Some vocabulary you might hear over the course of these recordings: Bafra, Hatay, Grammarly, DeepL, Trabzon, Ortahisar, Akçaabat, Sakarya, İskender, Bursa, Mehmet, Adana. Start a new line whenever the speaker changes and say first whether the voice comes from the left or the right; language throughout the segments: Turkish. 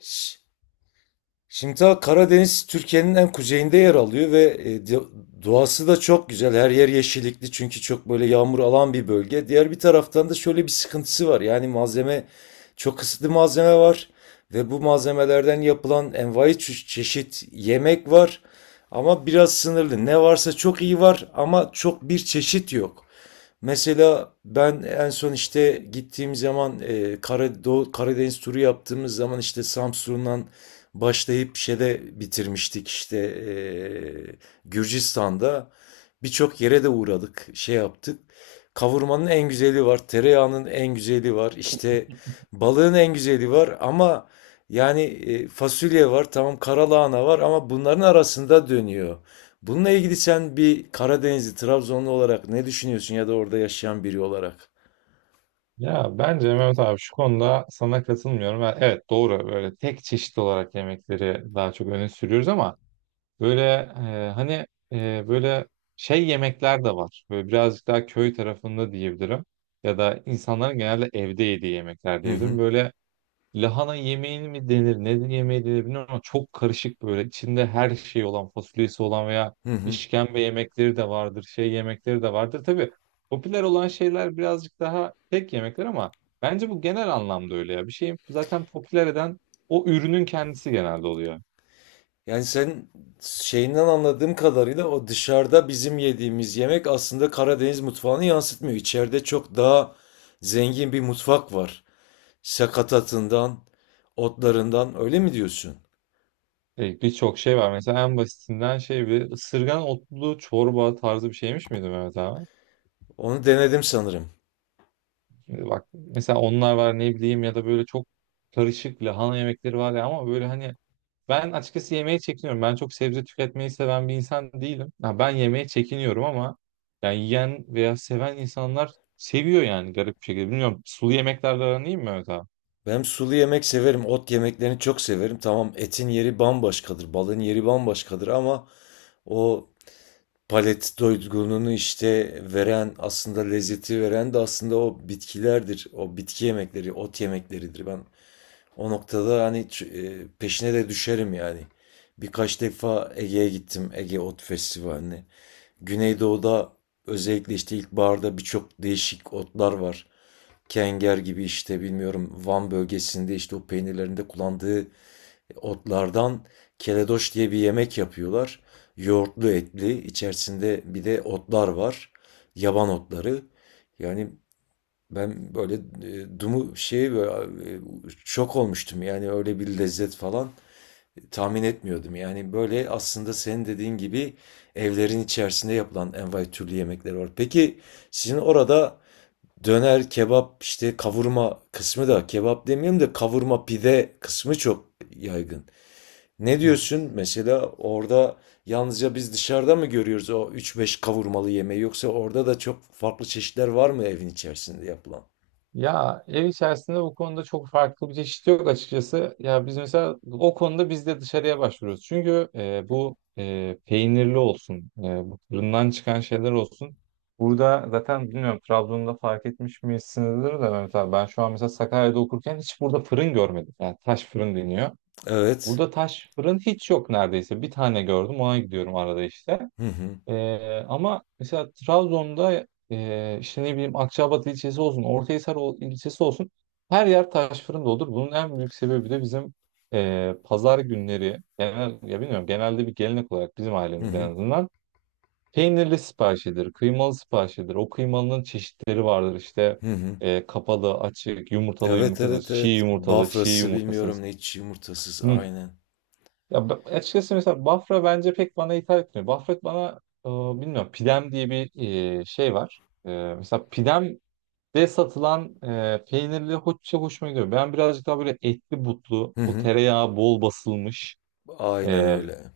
left: Ş- Şimdital Karadeniz Türkiye'nin en kuzeyinde yer alıyor ve doğası da çok güzel. Her yer yeşillikli, çünkü çok böyle yağmur alan bir bölge. Diğer bir taraftan da şöyle bir sıkıntısı var. Yani malzeme çok kısıtlı, malzeme var ve bu malzemelerden yapılan envai çeşit yemek var. Ama biraz sınırlı. Ne varsa çok iyi var ama çok bir çeşit yok. Mesela ben en son işte gittiğim zaman, Karadeniz turu yaptığımız zaman işte Samsun'dan başlayıp şeyde bitirmiştik, işte Gürcistan'da birçok yere de uğradık, şey yaptık. Kavurmanın en güzeli var, tereyağının en güzeli var, işte balığın en güzeli var ama yani fasulye var, tamam, karalahana var ama bunların arasında dönüyor. Bununla ilgili sen bir Karadenizli, Trabzonlu olarak ne düşünüyorsun ya da orada yaşayan biri olarak?
right: Ya bence Mehmet abi şu konuda sana katılmıyorum. Evet doğru, böyle tek çeşit olarak yemekleri daha çok öne sürüyoruz ama böyle e, hani böyle şey yemekler de var. Böyle birazcık daha köy tarafında diyebilirim. Ya da insanların genelde evde yediği yemekler
left: Hı hı,
right: diyebilirim. Böyle lahana yemeğini mi denir, neden yemeği denir bilmiyorum ama çok karışık böyle. İçinde her şey olan, fasulyesi olan veya
left: hı hı.
right: işkembe yemekleri de vardır, şey yemekleri de vardır. Tabii popüler olan şeyler birazcık daha tek yemekler ama bence bu genel anlamda öyle ya. Bir şeyi zaten popüler eden o ürünün kendisi genelde oluyor.
left: Yani sen şeyinden anladığım kadarıyla o dışarıda bizim yediğimiz yemek aslında Karadeniz mutfağını yansıtmıyor. İçeride çok daha zengin bir mutfak var. Sakatatından, otlarından öyle mi diyorsun?
right: Birçok şey var. Mesela en basitinden şey bir ısırgan otlu çorba tarzı bir şeymiş miydi Mehmet abi?
left: Onu denedim sanırım.
right: Bak mesela onlar var, ne bileyim, ya da böyle çok karışık lahana yemekleri var ya ama böyle hani ben açıkçası yemeğe çekiniyorum. Ben çok sebze tüketmeyi seven bir insan değilim. Ha, ben yemeğe çekiniyorum ama yani yiyen veya seven insanlar seviyor yani garip bir şekilde. Bilmiyorum, sulu yemeklerle aran iyi mi Mehmet abi?
left: Ben sulu yemek severim, ot yemeklerini çok severim. Tamam, etin yeri bambaşkadır, balığın yeri bambaşkadır ama o palet doygunluğunu, işte, veren, aslında lezzeti veren de aslında o bitkilerdir. O bitki yemekleri, ot yemekleridir. Ben o noktada, hani, peşine de düşerim, yani. Birkaç defa Ege'ye gittim, Ege Ot Festivali'ne. Güneydoğu'da özellikle, işte, ilkbaharda birçok değişik otlar var. Kenger gibi, işte, bilmiyorum, Van bölgesinde, işte, o peynirlerinde kullandığı otlardan keledoş diye bir yemek yapıyorlar. Yoğurtlu, etli, içerisinde bir de otlar var. Yaban otları. Yani ben böyle e, dumu şey böyle e, şok olmuştum. Yani öyle bir lezzet falan tahmin etmiyordum. Yani böyle aslında senin dediğin gibi evlerin içerisinde yapılan envai türlü yemekler var. Peki sizin orada döner, kebap, işte kavurma kısmı, da kebap demeyeyim de kavurma pide kısmı çok yaygın. Ne diyorsun? Mesela orada yalnızca biz dışarıda mı görüyoruz o üç beş kavurmalı yemeği, yoksa orada da çok farklı çeşitler var mı evin içerisinde yapılan?
right: Ya ev içerisinde bu konuda çok farklı bir çeşit yok açıkçası. Ya biz mesela o konuda biz de dışarıya başvuruyoruz. Çünkü bu peynirli olsun, bu fırından çıkan şeyler olsun. Burada zaten bilmiyorum Trabzon'da fark etmiş misinizdir de Mehmet abi. Ben şu an mesela Sakarya'da okurken hiç burada fırın görmedim. Yani taş fırın deniyor.
left: Evet.
right: Burada taş fırın hiç yok neredeyse. Bir tane gördüm, ona gidiyorum arada işte.
left: Hı hı.
right: Ama mesela Trabzon'da işte ne bileyim Akçaabat ilçesi olsun, ilçesi olsun her yer taş fırın olur. Bunun en büyük sebebi de bizim pazar günleri genel, ya bilmiyorum genelde bir gelenek olarak bizim
left: Hı
right: ailemizde
left: hı.
right: en azından peynirli siparişidir, kıymalı siparişidir. O kıymalının çeşitleri vardır işte
left: Hı hı.
right: kapalı, açık, yumurtalı
left: Evet,
right: yumurtasız,
left: evet,
right: çiğ
left: evet.
right: yumurtalı, çiğ
left: Bafrası bilmiyorum
right: yumurtasız.
left: ne, hiç yumurtasız, aynen.
right: Açıkçası mesela Bafra bence pek bana hitap etmiyor. Bafra bana bilmiyorum pidem diye bir şey var. E, mesela pidemde satılan peynirli hoşça hoşuma gidiyor. Ben birazcık daha böyle etli butlu,
left: Hı
right: o
left: hı.
right: tereyağı bol basılmış.
left: Aynen
right: e,
left: öyle.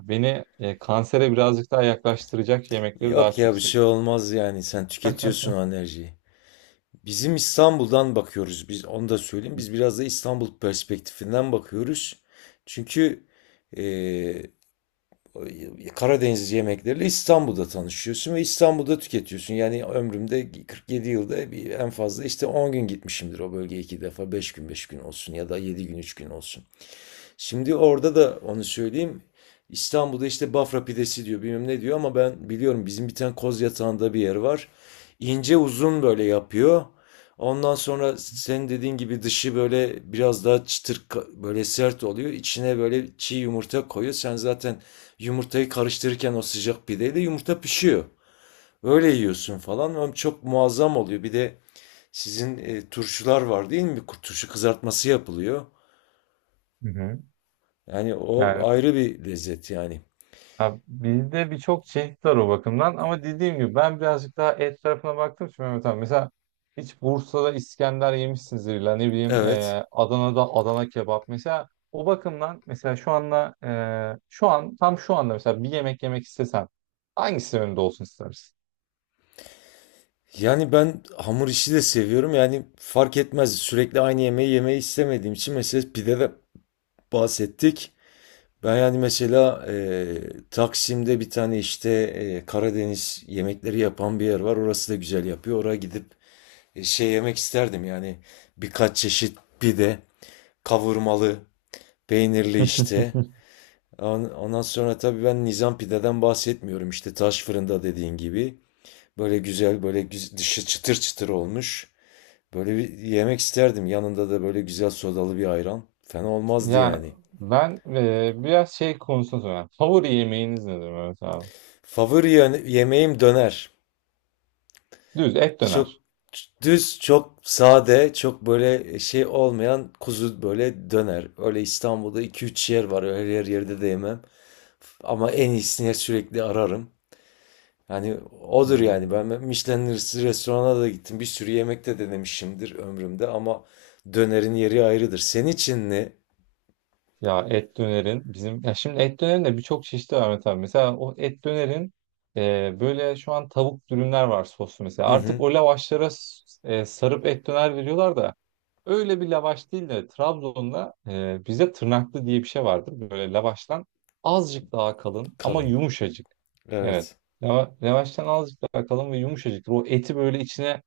right: Beni kansere birazcık daha yaklaştıracak yemekleri daha
left: Yok ya,
right: çok
left: bir şey
right: seviyorum.
left: olmaz yani, sen tüketiyorsun o enerjiyi. Bizim İstanbul'dan bakıyoruz, biz onu da söyleyeyim. Biz biraz da İstanbul perspektifinden bakıyoruz. Çünkü Karadeniz yemekleriyle İstanbul'da tanışıyorsun ve İstanbul'da tüketiyorsun. Yani ömrümde 47 yılda en fazla işte 10 gün gitmişimdir o bölgeye iki defa. 5 gün 5 gün olsun ya da 7 gün 3 gün olsun. Şimdi orada da onu söyleyeyim. İstanbul'da işte Bafra pidesi diyor, bilmem ne diyor ama ben biliyorum, bizim bir tane koz yatağında bir yer var. İnce uzun böyle yapıyor. Ondan sonra senin dediğin gibi dışı böyle biraz daha çıtır, böyle sert oluyor. İçine böyle çiğ yumurta koyuyor. Sen zaten yumurtayı karıştırırken o sıcak pideyle yumurta pişiyor. Öyle yiyorsun falan. Ama çok muazzam oluyor. Bir de sizin turşular var değil mi? Turşu kızartması yapılıyor.
right: Hı hı.
left: Yani o
right: Yani
left: ayrı bir lezzet yani.
right: ya bizde birçok çeşit var o bakımdan ama dediğim gibi ben birazcık daha et tarafına baktım şimdi Mehmet abi. Mesela hiç Bursa'da İskender yemişsinizdir, illa ne bileyim
left: Evet.
right: Adana'da Adana kebap. Mesela o bakımdan mesela şu an tam şu anda mesela bir yemek yemek istesen hangisi önünde olsun istersin?
left: Yani ben hamur işi de seviyorum. Yani fark etmez. Sürekli aynı yemeği yemeyi istemediğim için mesela pide de bahsettik. Ben yani mesela Taksim'de bir tane işte Karadeniz yemekleri yapan bir yer var. Orası da güzel yapıyor. Oraya gidip şey yemek isterdim. Yani birkaç çeşit pide, kavurmalı, peynirli işte. Ondan sonra tabii ben Nizam pideden bahsetmiyorum. İşte taş fırında dediğin gibi. Böyle güzel, böyle güz dışı çıtır çıtır olmuş. Böyle bir yemek isterdim. Yanında da böyle güzel sodalı bir ayran. Fena olmazdı
right: Ya
left: yani.
right: ben biraz şey konusunda soruyorum. Favori yemeğiniz nedir Mehmet abi?
left: Favori yemeğim döner.
right: Düz et
left: Çok
right: döner.
left: düz, çok sade, çok böyle şey olmayan kuzu böyle döner. Öyle İstanbul'da iki üç yer var. Öyle her yerde de yemem. Ama en iyisini sürekli ararım. Yani odur yani. Ben
right: Hmm.
left: Michelin restorana da gittim. Bir sürü yemek de denemişimdir ömrümde ama dönerin yeri ayrıdır. Senin için ne?
right: Ya et dönerin bizim, ya şimdi et dönerin de birçok çeşidi var Mete abi. Mesela o et dönerin böyle şu an tavuk dürümler var soslu mesela.
left: Hı
right: Artık
left: hı.
right: o lavaşlara s- e, sarıp et döner veriyorlar da öyle bir lavaş değil de Trabzon'da bize tırnaklı diye bir şey vardır. Böyle lavaştan azıcık daha kalın ama
left: Kalın.
right: yumuşacık. Evet.
left: Evet.
right: Lavaştan azıcık daha kalın ve yumuşacık. O eti böyle içine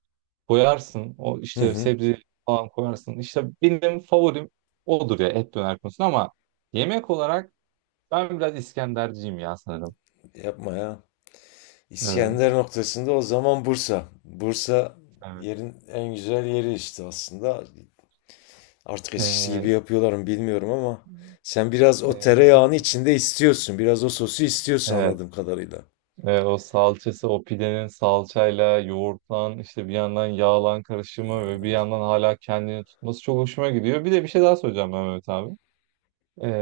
right: koyarsın. O
left: Hı
right: işte
left: hı.
right: sebze falan koyarsın. İşte benim favorim odur ya et döner konusunda ama yemek olarak ben biraz İskenderciyim ya sanırım.
left: Yapma ya. İskender
right: Evet.
left: noktasında o zaman Bursa. Bursa
right: Evet.
left: yerin en güzel yeri işte aslında. Artık eskisi gibi
right: Ee,
left: yapıyorlar mı bilmiyorum ama sen biraz o
right: e,
left: tereyağını içinde istiyorsun. Biraz o sosu istiyorsun
right: Evet.
left: anladığım kadarıyla.
right: Ve o salçası, o pidenin salçayla yoğurtlan, işte bir yandan yağlan karışımı ve bir yandan hala kendini tutması çok hoşuma gidiyor. Bir de bir şey daha söyleyeceğim Mehmet abi.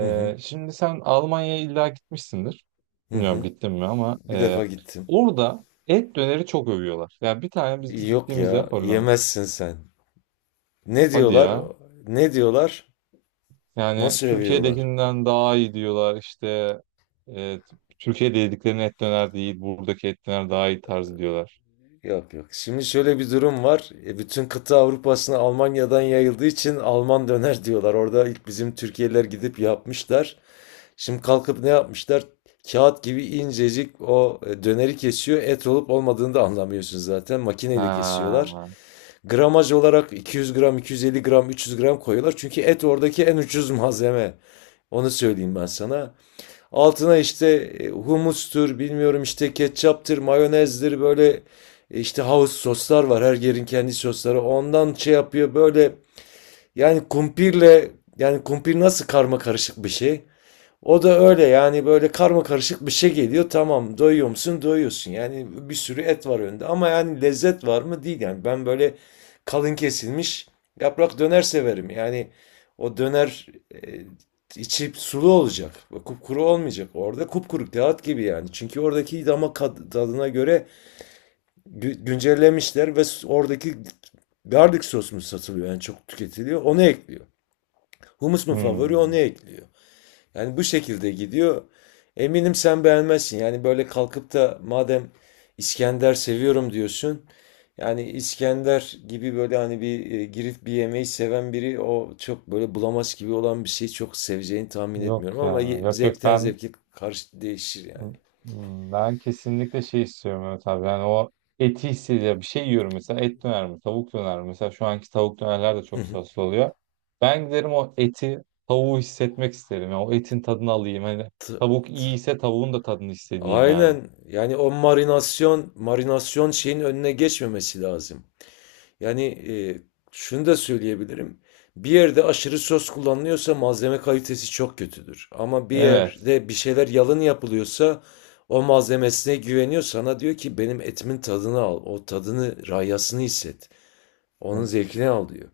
left: Hı hı.
right: Şimdi sen Almanya'ya illa gitmişsindir.
left: Hı
right: Bilmiyorum
left: hı.
right: gittin mi ama
left: Bir defa gittim.
right: orada et döneri çok övüyorlar. Yani bir tane biz
left: Yok
right: gittiğimizde
left: ya,
right: Hollanda.
left: yemezsin sen. Ne
right: Hadi
left: diyorlar?
right: ya.
left: Ne diyorlar?
right: Yani
left: Nasıl övüyorlar?
right: Türkiye'dekinden daha iyi diyorlar işte. E, Türkiye'de yediklerinin et döner değil, buradaki et döner daha iyi tarzı diyorlar.
left: Yok, yok. Şimdi şöyle bir durum var. Bütün kıta Avrupa'sına Almanya'dan yayıldığı için Alman döner diyorlar. Orada ilk bizim Türkiye'liler gidip yapmışlar. Şimdi kalkıp ne yapmışlar? Kağıt gibi incecik o döneri kesiyor. Et olup olmadığını da anlamıyorsun zaten. Makineyle kesiyorlar.
right: Ha.
left: Gramaj olarak 200 gram, 250 gram, 300 gram koyuyorlar. Çünkü et oradaki en ucuz malzeme. Onu söyleyeyim ben sana. Altına işte humustur, bilmiyorum, işte ketçaptır, mayonezdir, böyle işte house soslar var. Her yerin kendi sosları. Ondan şey yapıyor böyle, yani kumpirle, yani kumpir nasıl karma karışık bir şey. O da öyle yani, böyle karma karışık bir şey geliyor. Tamam, doyuyor musun? Doyuyorsun. Yani bir sürü et var önünde ama yani lezzet var mı? Değil yani. Ben böyle kalın kesilmiş yaprak döner severim. Yani o döner e, içi sulu olacak. Kupkuru olmayacak. Orada kupkuru kağıt gibi yani. Çünkü oradaki damak tadına göre güncellemişler ve oradaki garlic sos mu satılıyor yani, çok tüketiliyor. Onu ekliyor. Humus mu favori, onu
right: Hmm.
left: ekliyor. Yani bu şekilde gidiyor. Eminim sen beğenmezsin. Yani böyle kalkıp da, madem İskender seviyorum diyorsun. Yani İskender gibi böyle, hani, bir girip bir yemeği seven biri o çok böyle bulamaz gibi olan bir şeyi çok seveceğini tahmin
right: Yok
left: etmiyorum
right: ya.
left: ama
right: Yok yok,
left: zevkten zevke karşı değişir yani.
right: ben kesinlikle şey istiyorum Mehmet abi. Yani o eti hissediyor. Bir şey yiyorum, mesela et döner mi? Tavuk döner mi? Mesela şu anki tavuk dönerler de çok soslu oluyor. Ben giderim o eti, tavuğu hissetmek isterim. Yani o etin tadını alayım. Hani
left: T-
right: tavuk iyiyse tavuğun da tadını istediğim yani.
left: Aynen, yani o marinasyon şeyin önüne geçmemesi lazım. Yani şunu da söyleyebilirim. Bir yerde aşırı söz kullanılıyorsa malzeme kalitesi çok kötüdür. Ama bir
right: Evet.
left: yerde bir şeyler yalın yapılıyorsa o malzemesine güveniyor. Sana diyor ki benim etimin tadını al. O tadını, rayasını hisset. Onun
right: Evet.
left: zevkini al diyor.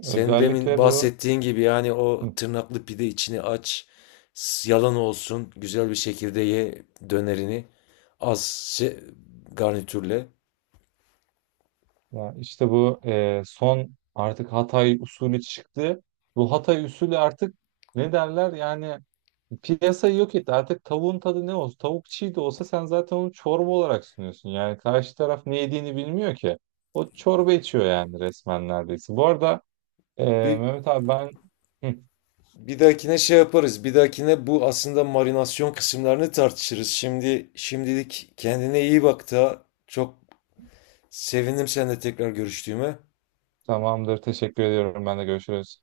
left: Senin demin
right: Özellikle bu
left: bahsettiğin gibi yani o
right: hı,
left: tırnaklı pide içini aç. Yalan olsun. Güzel bir şekilde ye dönerini. Az se- garnitürle.
right: ya işte bu son artık Hatay usulü çıktı. Bu Hatay usulü artık ne derler yani piyasayı yok etti. Artık tavuğun tadı ne olsun? Tavuk çiğ de olsa sen zaten onu çorba olarak sunuyorsun. Yani karşı taraf ne yediğini bilmiyor ki. O çorba içiyor yani resmen neredeyse. Bu arada e,
left: Bir
right: Mehmet abi ben hı,
left: Bir dahakine şey yaparız. Bir dahakine bu aslında marinasyon kısımlarını tartışırız. Şimdi şimdilik kendine iyi bak, da çok sevindim seninle tekrar görüştüğüme.
right: tamamdır. Teşekkür ediyorum. Ben de görüşürüz.